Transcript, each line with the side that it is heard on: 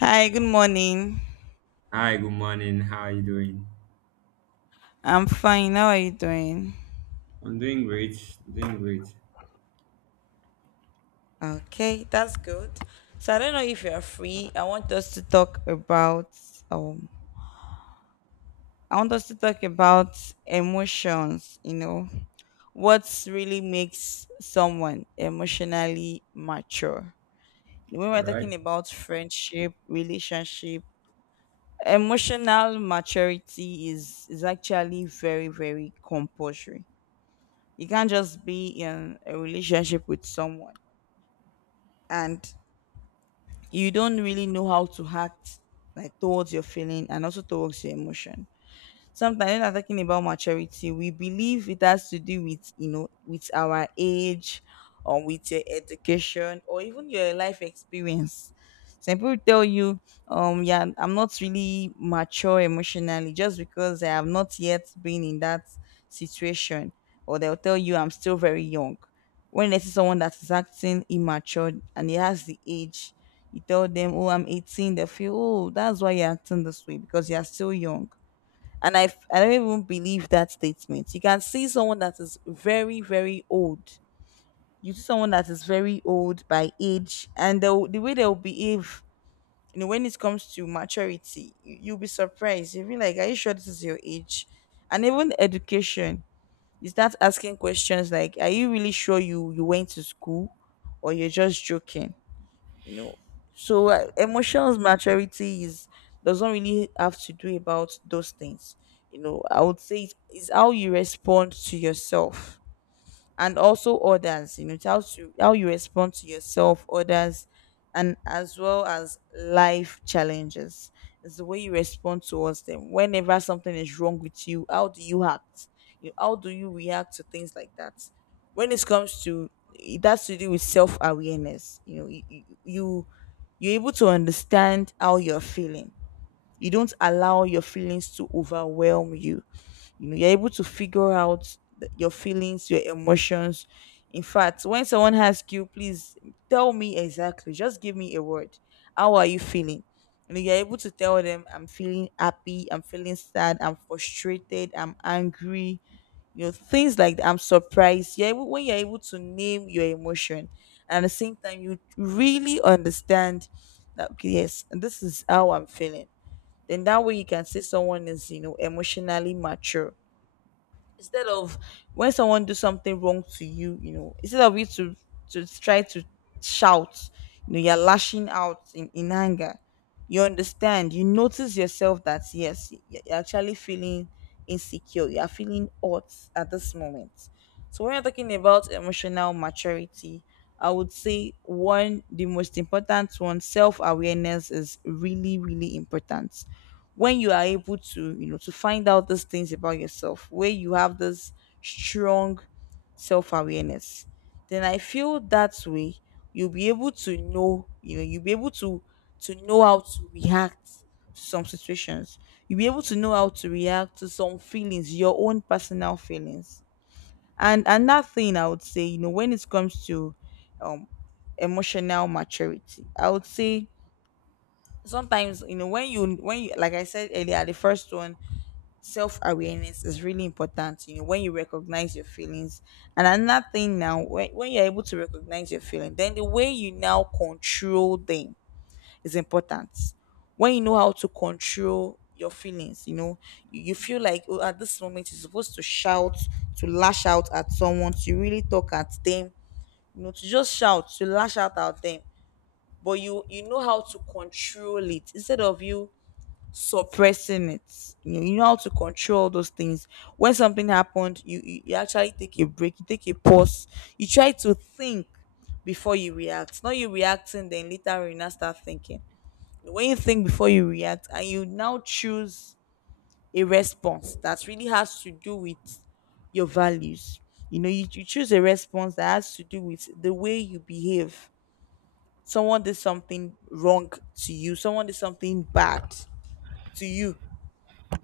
left: Hi, good morning.
right: Hi, good morning. How are you doing?
left: I'm fine. How are you doing?
right: I'm doing great. Doing great.
left: Okay, that's good. So I don't know if you're free. Um I want us to talk about emotions. What really makes someone emotionally mature? When
right: All
left: we're
right: right.
left: talking about friendship, relationship, emotional maturity is actually very, very compulsory. You can't just be in a relationship with someone and you don't really know how to act like towards your feeling and also towards your emotion. Sometimes when I'm talking about maturity, we believe it has to do with you know with our age, or with your education, or even your life experience. Some people tell you, yeah, I'm not really mature emotionally just because I have not yet been in that situation, or they'll tell you I'm still very young. When they see someone that is acting immature and he has the age, you tell them, "Oh, I'm 18," they feel, "Oh, that's why you're acting this way because you're still young." And I don't even believe that statement. You can see someone that is very very old. You see someone that is very old by age, and the way they'll behave, when it comes to maturity, you'll be surprised. You'll be like, "Are you sure this is your age?" And even education, you start asking questions like, "Are you really sure you went to school, or you're just joking?" you know so emotions maturity is, doesn't really have to do about those things. I would say it's how you respond to yourself and also others. It's how you respond to yourself, others, and as well as life challenges. It's the way you respond towards them. Whenever something is wrong with you, how do you act? You How do you react to things like that? When it comes to It has to do with self-awareness. You know you you, you You're able to understand how you're feeling. You don't allow your feelings to overwhelm you. You know You're able to figure out your feelings, your emotions. In fact, when someone asks you, "Please tell me exactly, just give me a word, how are you feeling?" You're able to tell them, "I'm feeling happy, I'm feeling sad, I'm frustrated, I'm angry," things like that. I'm surprised when you're able to name your emotion, and at the same time you really understand that, okay, yes, this is how I'm feeling, then that way you can say someone is, emotionally mature. Instead of, when someone do something wrong to you, instead of you to try to shout, you're lashing out in anger. You understand, you notice yourself that yes, you're actually feeling insecure, you are feeling hurt at this moment. So when you're talking about emotional maturity, I would say one, the most important one, self awareness is really, really important. When you are able to, to find out these things about yourself, where you have this strong self-awareness, then I feel that way you'll be able to know, you'll be able to know how to react to some situations. You'll be able to know how to react to some feelings, your own personal feelings. And another thing I would say, when it comes to um emotional maturity, I would say sometimes, when you, like I said earlier, the first one, self awareness is really important. You know, when you recognize your feelings, and another thing now, when you're able to recognize your feeling, then the way you now control them is important. When you know how to control your feelings, you feel like, oh, at this moment you're supposed to shout, to lash out at someone, to really talk at them, to just shout, to lash out at them. But you know how to control it instead of you suppressing it. You know how to control those things. When something happened, you actually take a break, you take a pause, you try to think before you react. Not you reacting, then later you now start thinking. When you think before you react, and you now choose a response that really has to do with your values. You know, you choose a response that has to do with the way you behave. Someone did something wrong to you, someone did something bad to you,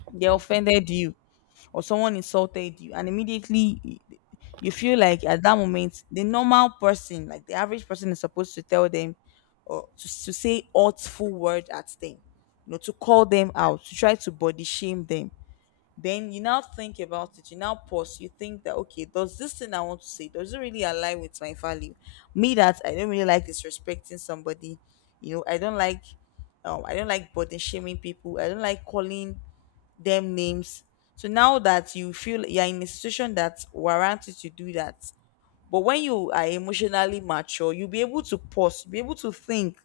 left: they offended you, or someone insulted you, and immediately you feel like at that moment the normal person, like the average person, is supposed to tell them, or to say hurtful words at them, to call them out, to try to body shame them. Then you now think about it, you now pause, you think that, okay, does this thing I want to say, does it really align with my value? Me, that I don't really like disrespecting somebody, you know i don't like I don't like body shaming people. I don't like calling them names. So now that you feel you're in a situation that warrants you to do that, but when you are emotionally mature, you'll be able to pause, be able to think,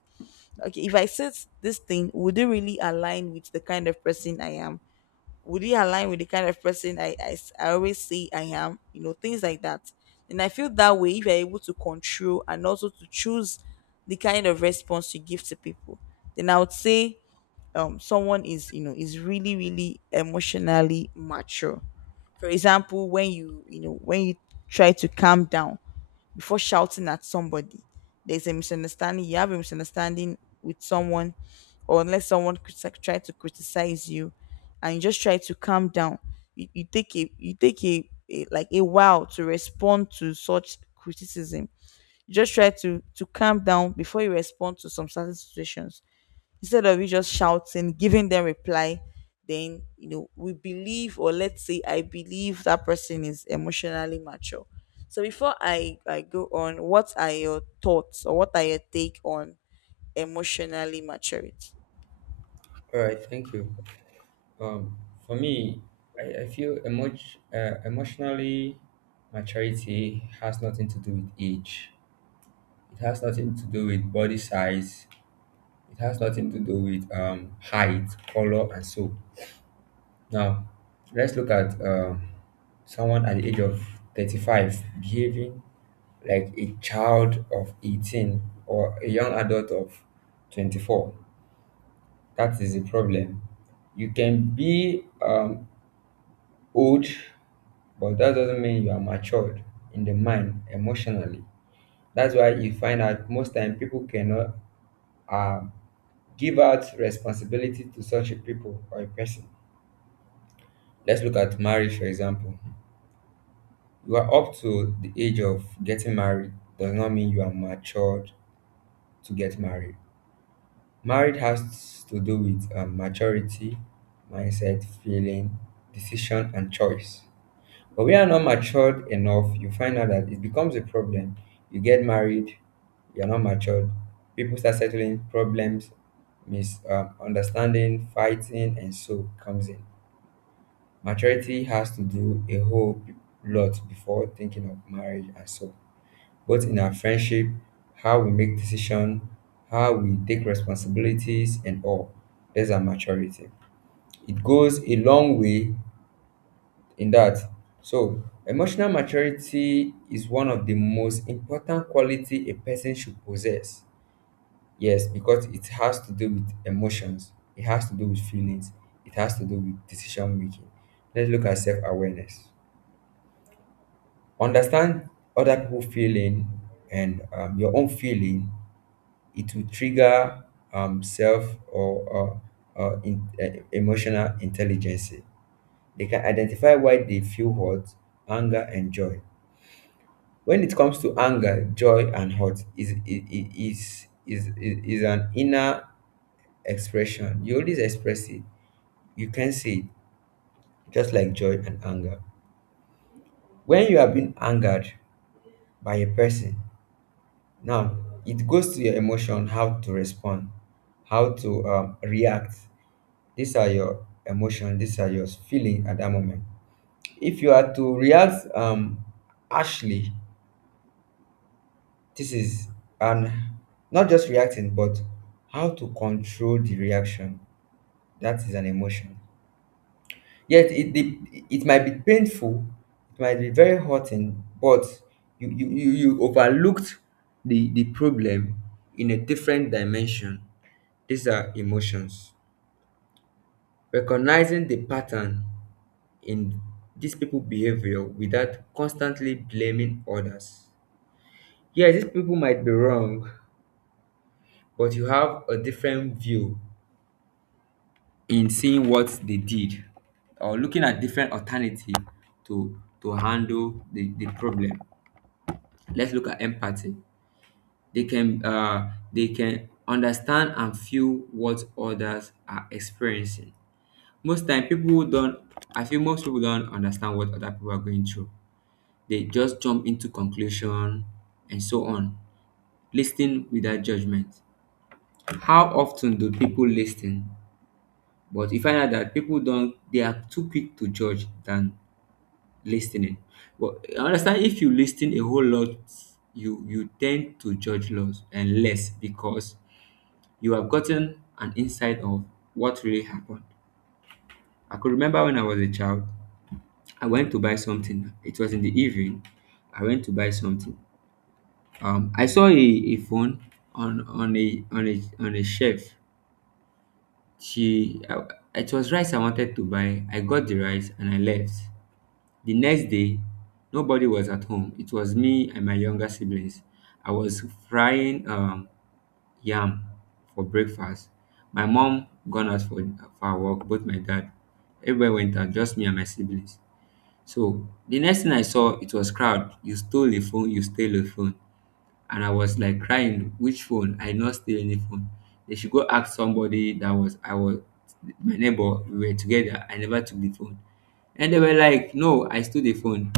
left: okay, if I said this thing, would it really align with the kind of person I am? Would it align with the kind of person I always say I am? You know, things like that. And I feel that way, if you're able to control and also to choose the kind of response you give to people, then I would say someone is you know is really, really emotionally mature. For example, when you try to calm down before shouting at somebody. There's a misunderstanding You have a misunderstanding with someone, or unless someone try to criticize you, and you just try to calm down. You take a like, a while to respond to such criticism. You just try to calm down before you respond to some certain situations, instead of you just shouting, giving them reply. Then we believe, or let's say I believe, that person is emotionally mature. So before I go on, what are your thoughts, or what are your take on emotionally maturity?
right: All right, thank you. Um, for me, I feel emotionally maturity has nothing to do with age. It has nothing to do with body size. It has nothing to do with height, color, and so. Now, let's look at someone at the age of 35 behaving like a child of 18 or a young adult of 24. That is the problem. You can be old, but that doesn't mean you are matured in the mind emotionally. That's why you find out most time people cannot um, give out responsibility to such a people or a person. Let's look at marriage, for example. You are up to the age of getting married does not mean you are matured to get married. Marriage has to do with maturity, mindset, feeling, decision, and choice. But we are not matured enough. You find out that it becomes a problem. You get married, you are not matured. People start settling problems, misunderstanding, fighting, and so comes in. Maturity has to do a whole lot before thinking of marriage and so, both in our friendship, how we make decisions, how we take responsibilities, and all. There's our maturity. It goes a long way in that. So, emotional maturity is one of the most important quality a person should possess. Yes, because it has to do with emotions, it has to do with feelings, it has to do with decision making. Let's look at self awareness. Understand other people feeling and your own feeling, it will trigger um, self or emotional intelligence. They can identify why they feel hurt, anger, and joy. When it comes to anger, joy, and hurt, is an inner expression. You always express it. You can say it, just like joy and anger. When you have been angered by a person, now it goes to your emotion, how to respond, how to react. These are your emotion. These are your feeling at that moment. If you are to react harshly, this is an, not just reacting, but how to control the reaction. That is an emotion. Yet it might be painful, it might be very hurting, but you overlooked the problem in a different dimension. These are emotions. Recognizing the pattern in these people behavior without constantly blaming others. Yeah, these people might be wrong, but you have a different view in seeing what they did or looking at different alternative to handle the problem. Let's look at empathy. They can understand and feel what others are experiencing. Most time people don't. I feel most people don't understand what other people are going through. They just jump into conclusion and so on. Listening without judgment. How often do people listen? But you find out that people don't, they are too quick to judge than listening. But I understand if you listen a whole lot, you tend to judge less and less because you have gotten an insight of what really happened. I could remember when I was a child, I went to buy something. It was in the evening. I went to buy something. I saw a phone on a shelf. She, I, it was rice I wanted to buy. I got the rice and I left. The next day, nobody was at home. It was me and my younger siblings. I was frying yam for breakfast. My mom gone out for her work. Both my dad, everybody went out. Just me and my siblings. So the next thing I saw, it was crowd. You stole the phone. You stole the phone. And I was like crying, which phone? I not steal any phone. They should go ask somebody that was I was my neighbor, we were together. I never took the phone. And they were like, no, I stole the phone.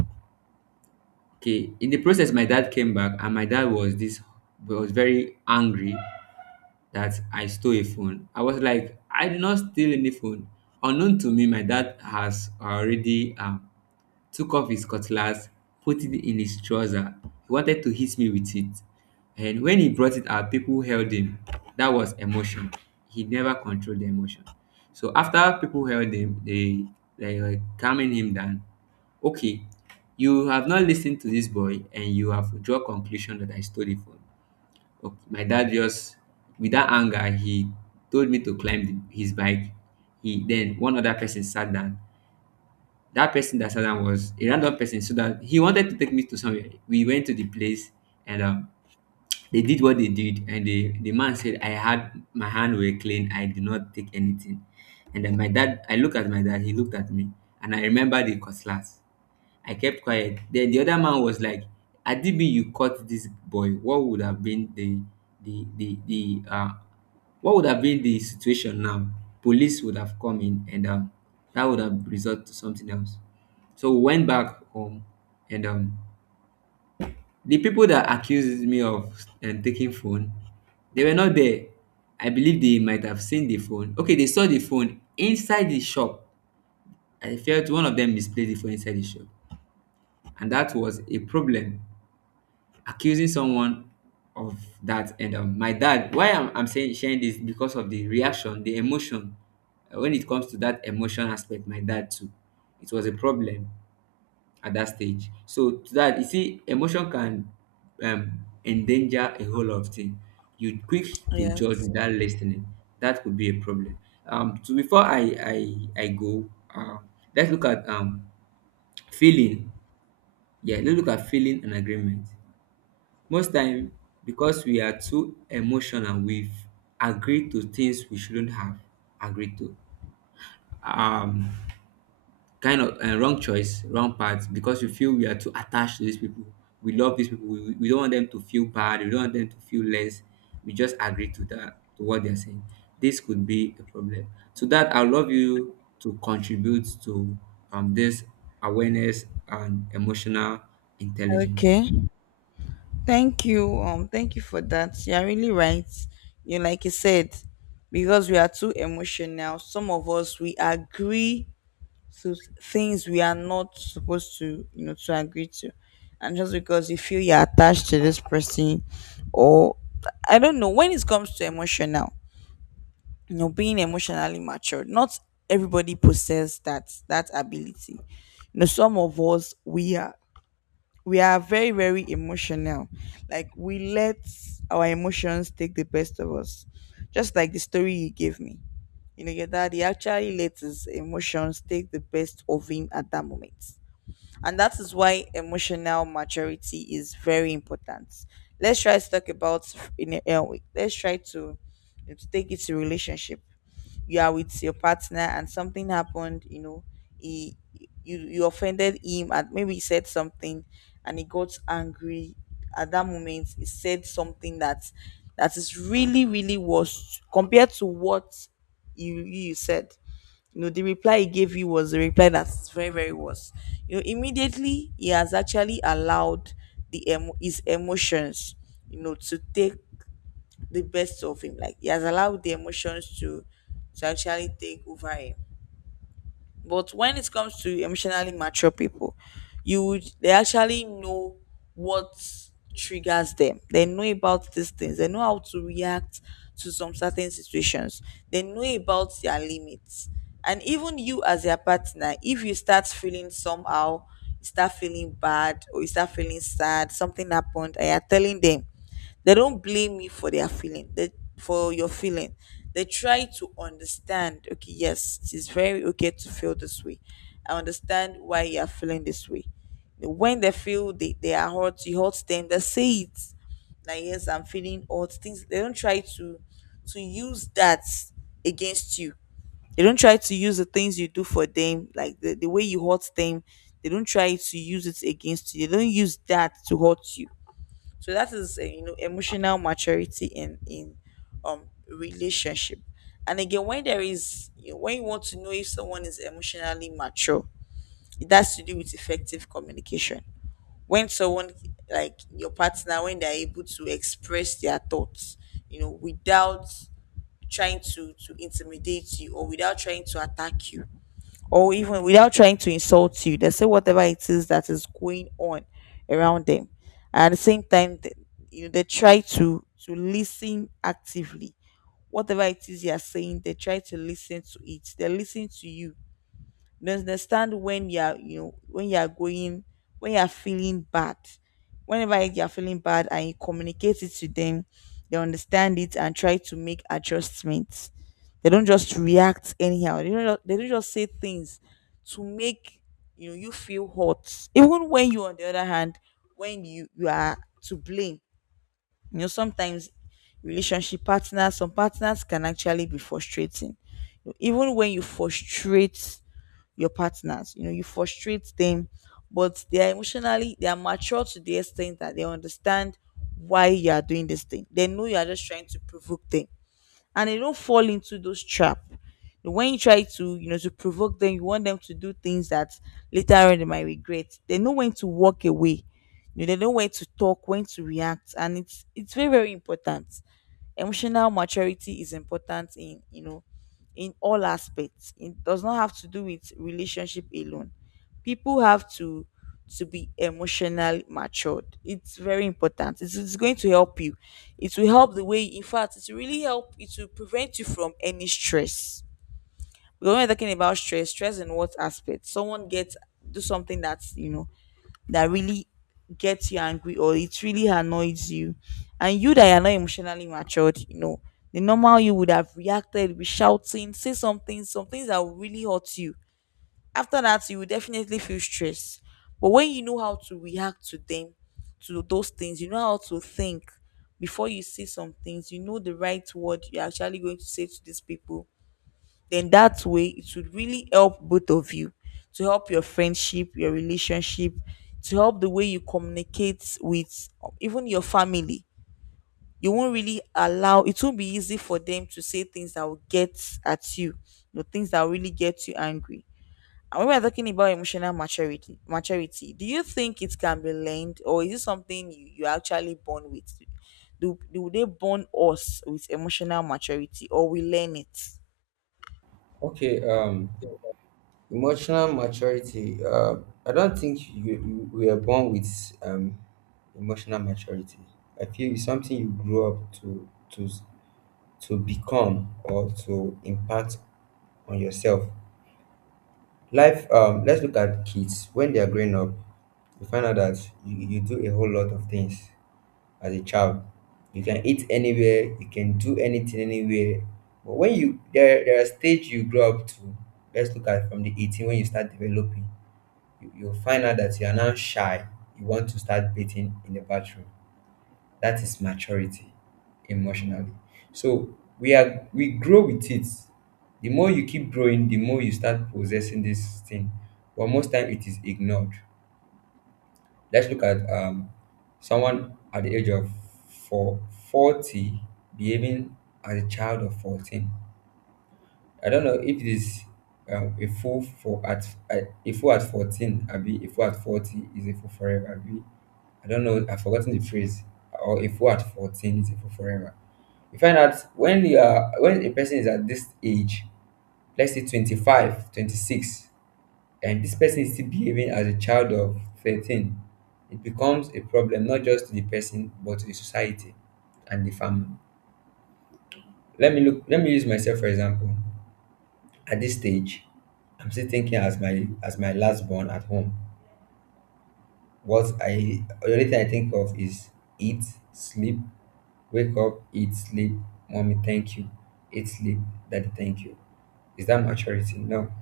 right: Okay. In the process, my dad came back and my dad was this was very angry that I stole a phone. I was like, I did not steal any phone. Unknown to me, my dad has already took off his cutlass, put it in his trouser. He wanted to hit me with it. And when he brought it out, people held him. That was emotion. He never controlled the emotion. So after people held him, they were calming him down. Okay, you have not listened to this boy and you have draw conclusion that I stole it from. Okay, my dad just with that anger he told me to climb his bike. He then one other person sat down, that person that Saddam was a random person, so that he wanted to take me to somewhere. We went to the place and they did what they did, and the man said, I had my hand were clean, I did not take anything. And then my dad, I looked at my dad, he looked at me, and I remember the cutlass. I kept quiet. Then the other man was like, had you caught this boy, what would have been the what would have been the situation now? Police would have come in and that would have resulted to something else. So we went back home and the people that accused me of taking phone, they were not there. I believe they might have seen the phone. Okay, they saw the phone inside the shop. I felt one of them misplaced the phone inside the shop. And that was a problem accusing someone of that. And my dad, why I'm saying sharing this because of the reaction the emotion. When it comes to that emotion aspect, my dad too, it was a problem at that stage. So to that you see emotion can endanger a whole lot of things. You quick to judge
left: Yes.
right: without listening, that could be a problem. So before I go um let's look at feeling. Yeah, let's look at feeling and agreement. Most time, because we are too emotional, we've agreed to things we shouldn't have agreed to. Um, Kind of wrong choice, wrong path because we feel we are too attached to these people. We love these people. We don't want them to feel bad. We don't want them to feel less. We just agree to that to what they're saying. This could be a problem. To that, I love you to contribute to this awareness and emotional intelligence.
left: Okay. Thank you. Thank you for that. You're really right. You know, like you said, because we are too emotional, some of us we agree to things we are not supposed to, to agree to. And just because you feel you're attached to this person, or, I don't know, when it comes to emotional, being emotionally mature, not everybody possess that ability. Some of us, we are very, very emotional. Like, we let our emotions take the best of us, just like the story you gave me. Your daddy actually let his emotions take the best of him at that moment, and that is why emotional maturity is very important. Let's try to talk about in a, Let's try to take it to relationship. You are with your partner and something happened. You know, he you you offended him, and maybe he said something, and he got angry. At that moment he said something that is really, really worse compared to what you said. The reply he gave you was the reply that's very, very worse. Immediately, he has actually allowed his emotions, to take the best of him. Like, he has allowed the emotions to actually take over him. But when it comes to emotionally mature people, you would they actually know what triggers them. They know about these things. They know how to react to some certain situations. They know about their limits. And even you as their partner, if you start feeling somehow, you start feeling bad, or you start feeling sad, something happened, and you're telling them, they don't blame you for their feeling, for your feeling. They try to understand, okay, yes, it is very okay to feel this way. I understand why you are feeling this way. When they feel they are hurt, you hurt them, they say it. Like, yes, I'm feeling hurt. Things, they don't try to use that against you. They don't try to use the things you do for them, like the way you hurt them. They don't try to use it against you. They don't use that to hurt you, so that is emotional maturity in um relationship. And again, when you want to know if someone is emotionally mature, it has to do with effective communication. When someone, like your partner, when they're able to express their thoughts without trying to intimidate you, or without trying to attack you, or even without trying to insult you, they say whatever it is that is going on around them. And at the same time, they try to listen actively. Whatever it is you are saying, they try to listen to it. They listen to you, they understand when you're going when you're feeling bad. Whenever you're feeling bad and you communicate it to them, they understand it and try to make adjustments. They don't just react anyhow. They don't just say things to make you feel hot. Even when you, on the other hand, when you are to blame. You know, sometimes relationship partners, some partners can actually be frustrating. Even when you frustrate your partners. You know, you frustrate them, but they are emotionally, they are mature to the extent that they understand why you are doing this thing. They know you are just trying to provoke them, and they don't fall into those trap. When you try to, you know, to provoke them, you want them to do things that later on they might regret. They know when to walk away. You know, they know when to talk, when to react, and it's very, very important. Emotional maturity is important in, in all aspects. It does not have to do with relationship alone. People have to be emotionally matured. It's very important. It's going to help you. It will help the way, in fact, it will really help. It will prevent you from any stress. We're only talking about stress. Stress in what aspect? Someone gets, do something that's that really gets you angry or it really annoys you, and you that are not emotionally matured, you know, the normal, you would have reacted with shouting, say something, some things that will really hurt you. After that, you will definitely feel stressed. But when you know how to react to them, to those things, you know how to think before you say some things, you know the right word you're actually going to say to these people, then that way it would really help both of you, to help your friendship, your relationship, to help the way you communicate with even your family. You won't really allow, it won't be easy for them to say things that will get at you, you know, things that will really get you angry. And when we're talking about emotional maturity, do you think it can be learned, or is it something you actually born with? Do they born us with emotional maturity, or we learn it?
right: Okay. Emotional maturity. I don't think you we are born with emotional maturity. I feel it's something you grow up to to become or to impact on yourself. Life. Let's look at kids when they are growing up. You find out that you do a whole lot of things as a child. You can eat anywhere. You can do anything anywhere. But when you there there are stage you grow up to. Let's look at from the 18 when you start developing you'll find out that you are now shy. You want to start dating in the bathroom. That is maturity emotionally. So we are we grow with it. The more you keep growing, the more you start possessing this thing. But most time it is ignored. Let's look at someone at the age of four, 40 behaving as a child of 14. I don't know if it is um, a fool for at uh, a fool at 14, Abi, a fool at 40 is a fool forever, Abi. I don't know, I've forgotten the phrase, or a fool at 14 is a forever. You find out when you are, when a person is at this age, let's say 25, 26, and this person is still behaving as a child of 13, it becomes a problem not just to the person, but to the society and the family. Let me look, let me use myself for example. At this stage, I'm still thinking as my last born at home. What I the only thing I think of is eat, sleep, wake up, eat, sleep. Mommy, thank you. Eat, sleep. Daddy, thank you. Is that maturity? No.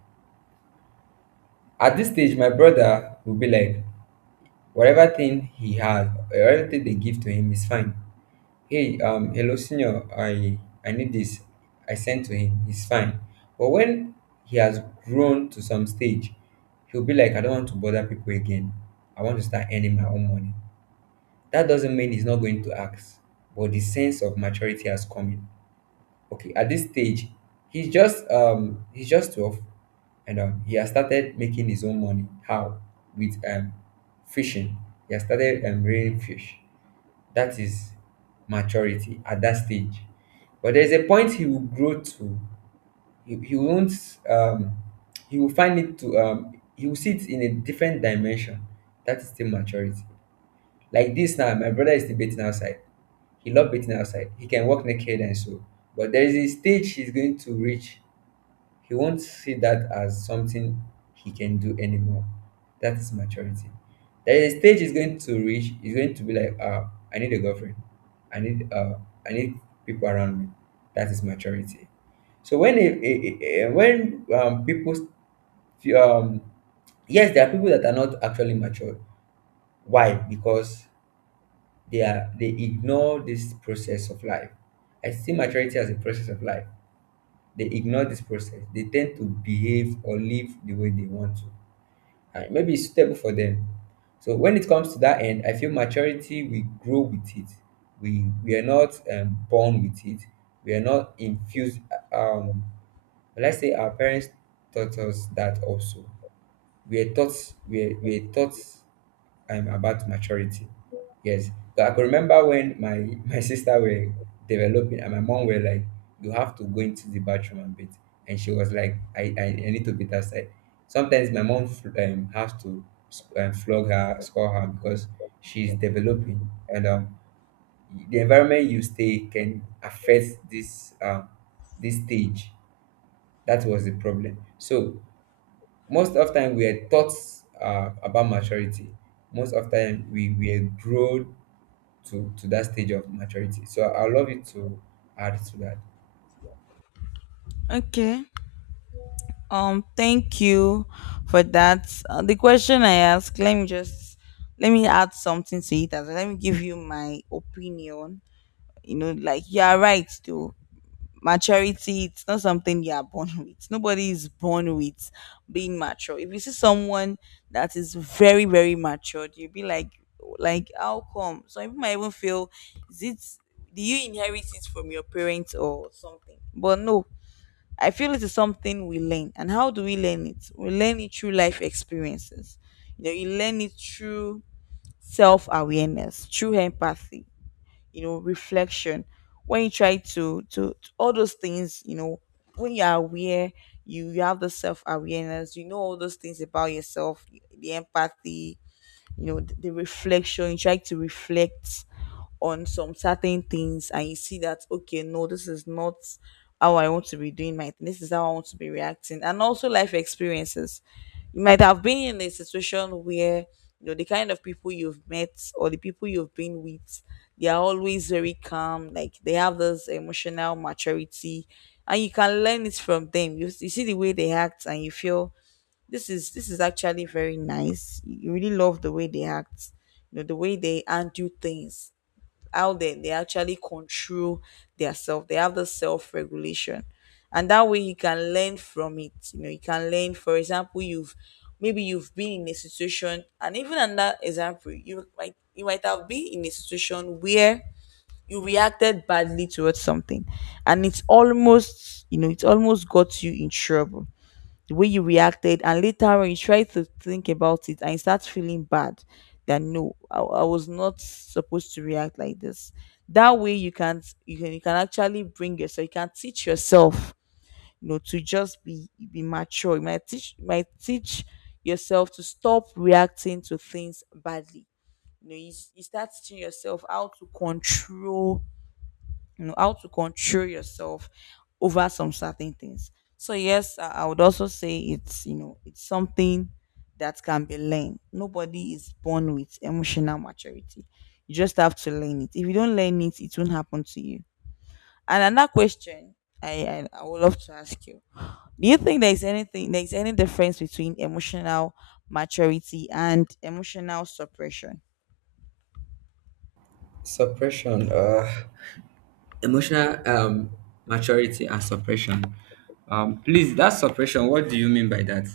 right: At this stage, my brother will be like, whatever thing he has, whatever thing they give to him is fine. Hey, hello, senior. I need this. I sent to him. He's fine. But when he has grown to some stage, he'll be like, I don't want to bother people again. I want to start earning my own money. That doesn't mean he's not going to ask, but the sense of maturity has come in. Okay, at this stage he's just 12, and he has started making his own money. How? With fishing. He has started rearing fish. That is maturity at that stage. But there's a point he will grow to. He won't he will find it to he will see it in a different dimension. That is still maturity. Like this now, my brother is debating outside. He loved waiting outside. He can walk naked and so. But there is a stage he's going to reach. He won't see that as something he can do anymore. That is maturity. There is a stage he's going to reach. He's going to be like, I need a girlfriend. I need uh, I need people around me. That is maturity. So when people um yes, there are people that are not actually matured. Why? Because they ignore this process of life. I see maturity as a process of life. They ignore this process. They tend to behave or live the way they want to. And maybe it's suitable for them. So when it comes to that end, I feel maturity we grow with it. We are not born with it. We are not infused. Um, let's say our parents taught us that also. We are taught we are, we are taught I'm about maturity. Yes. So I could remember when my my sister were developing and my mom were like, you have to go into the bathroom and bit. And she was like, I need to beat outside. Sometimes my mom has to flog her, scold her because she's developing. And the environment you stay can affect this this stage. That was the problem. So most of time we are taught about maturity. Most of time we were grown to that stage of maturity. So I love you to add to that.
left: Okay. Thank you for that. The question I asked, let me add something to it as well. Let me give you my opinion. You know, like you are right though. Maturity, it's not something you are born with. Nobody is born with being mature. If you see someone that is very, very matured, you'll be like, how come? Some people might even feel, is it, do you inherit it from your parents or something? But no, I feel it is something we learn. And how do we learn it? We learn it through life experiences. You know, you learn it through self awareness, through empathy, you know, reflection. When you try to, all those things, you know, when you are aware, you have the self awareness, you know all those things about yourself, the empathy, you know, the reflection, you try to reflect on some certain things and you see that, okay, no, this is not how I want to be doing my thing, this is how I want to be reacting. And also life experiences, you might have been in a situation where you know the kind of people you've met, or the people you've been with, they are always very calm, like they have this emotional maturity, and you can learn it from them. You see the way they act and you feel this is, this is actually very nice. You really love the way they act, you know, the way they handle things, how they actually control their self. They have the self-regulation. And that way you can learn from it. You know, you can learn, for example, you've maybe you've been in a situation, and even in that example, you might have been in a situation where you reacted badly towards something, and it's almost, you know, it almost got you in trouble, the way you reacted. And later on, you try to think about it and you start feeling bad that no, I was not supposed to react like this. That way, you can actually bring yourself, you can teach yourself, you know, to just be mature. You might teach yourself to stop reacting to things badly. You know, you start teaching yourself how to control, you know, how to control yourself over some certain things. So yes, I would also say it's, you know, it's something that can be learned. Nobody is born with emotional maturity. You just have to learn it. If you don't learn it, it won't happen to you. And another question I would love to ask you, do you think there is anything, there is any difference between emotional maturity and emotional suppression?
right: Suppression, emotional maturity and suppression. Please, that suppression, what do you mean by that?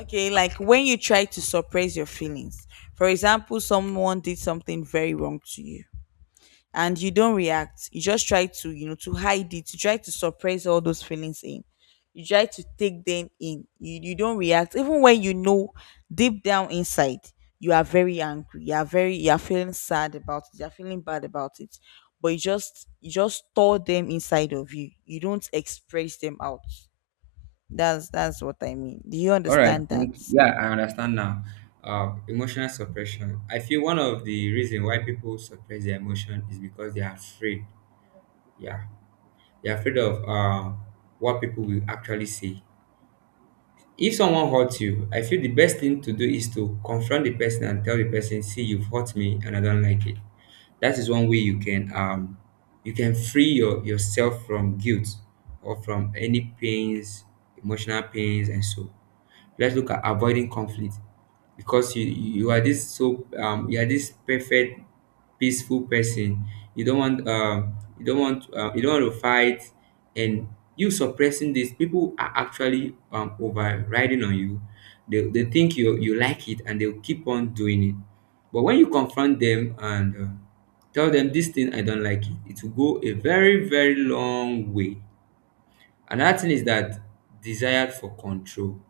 left: Okay, like when you try to suppress your feelings. For example, someone did something very wrong to you and you don't react, you just try to, you know, to hide it, you try to suppress all those feelings in, you try to take them in. You don't react even when you know deep down inside you are very angry, you are very, you are feeling sad about it, you are feeling bad about it, but you just, you just store them inside of you, you don't express them out. That's what I mean. Do you
right: All right,
left: understand that?
right: thank you. Yeah, I understand now. Emotional suppression. I feel one of the reason why people suppress their emotion is because they are afraid. Yeah. You're afraid of what people will actually say. If someone hurts you, I feel the best thing to do is to confront the person and tell the person, "See, you've hurt me, and I don't like it." That is one way you can free your, yourself from guilt or from any pains, emotional pains, and so let's look at avoiding conflict because you are this so you are this perfect peaceful person. You don't want you don't want you don't want to fight. And you suppressing this, people are actually overriding on you. They think you like it, and they'll keep on doing it. But when you confront them and tell them this thing I don't like it will go a very, very long way. Another thing is that desire for control.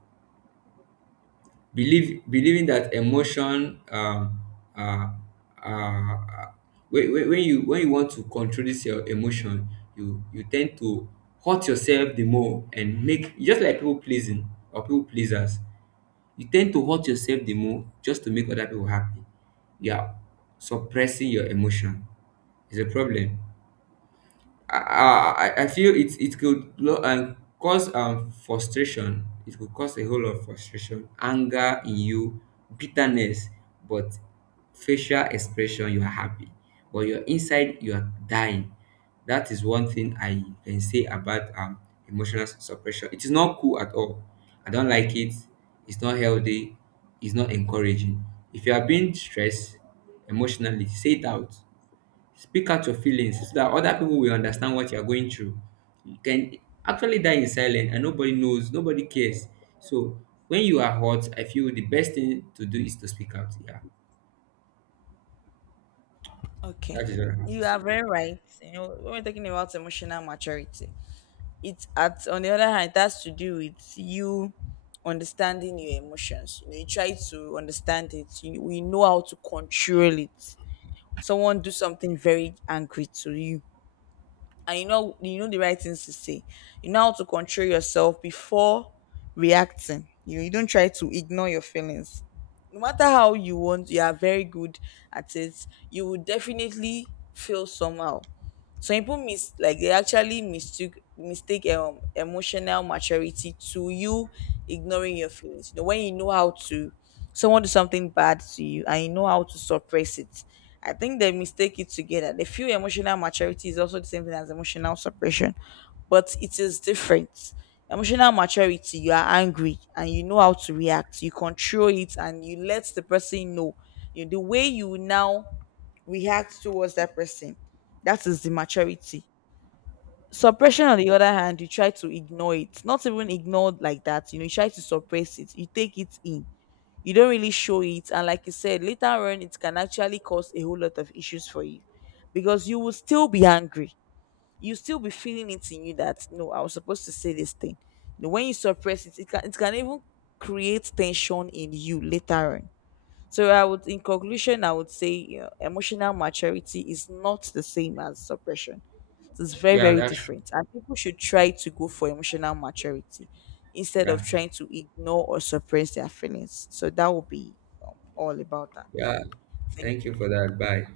right: Believe Believing that emotion uh, uh, when you want to control this your emotion, you tend to hurt yourself the more, and make just like people pleasing or people pleasers. You tend to hurt yourself the more just to make other people happy. You are suppressing your emotion. It's a problem. I feel it could cause frustration. It could cause a whole lot of frustration, anger in you, bitterness, but facial expression you are happy, but your inside you are dying. That is one thing I can say about emotional suppression. It is not cool at all. I don't like it. It's not healthy. It's not encouraging. If you are being stressed emotionally, say it out. Speak out your feelings so that other people will understand what you're going through. You can actually die in silence, and nobody knows, nobody cares. So when you are hurt, I feel the best thing to do is to speak out. Yeah.
left: Okay.
right: That is what I have to
left: You
right: say.
left: are
right: Yeah.
left: very right. You know, when we're talking about emotional maturity, it's at, on the other hand, it has to do with you understanding your emotions. You know, you try to understand it. You, we know how to control it. Someone do something very angry to you, and you know the right things to say, you know how to control yourself before reacting. You don't try to ignore your feelings, no matter how. You want, you are very good at it, you will definitely feel somehow. Some people mis like they actually mistook mistake emotional maturity to you ignoring your feelings. You know, when you know how to, someone do something bad to you and you know how to suppress it. I think they mistake it together. They feel emotional maturity is also the same thing as emotional suppression, but it is different. Emotional maturity, you are angry and you know how to react. You control it and you let the person know. You the way you now react towards that person. That is the maturity. Suppression, on the other hand, you try to ignore it. Not even ignore like that. You know, you try to suppress it. You take it in. You don't really show it. And like you said, later on, it can actually cause a whole lot of issues for you because you will still be angry. You still be feeling it in you that no, I was supposed to say this thing. You know, when you suppress it, it can even create tension in you later on. So I would, in conclusion, I would say, you know, emotional maturity is not the same as suppression. So, it's very,
right: Yeah,
left: very
right: that's true.
left: different, and people should try to go for emotional maturity instead of
right: Yeah.
left: trying to ignore or suppress their feelings. So that would be all about that.
right: Yeah.
left: Thank
right: Thank
left: you.
right: you for that. Bye.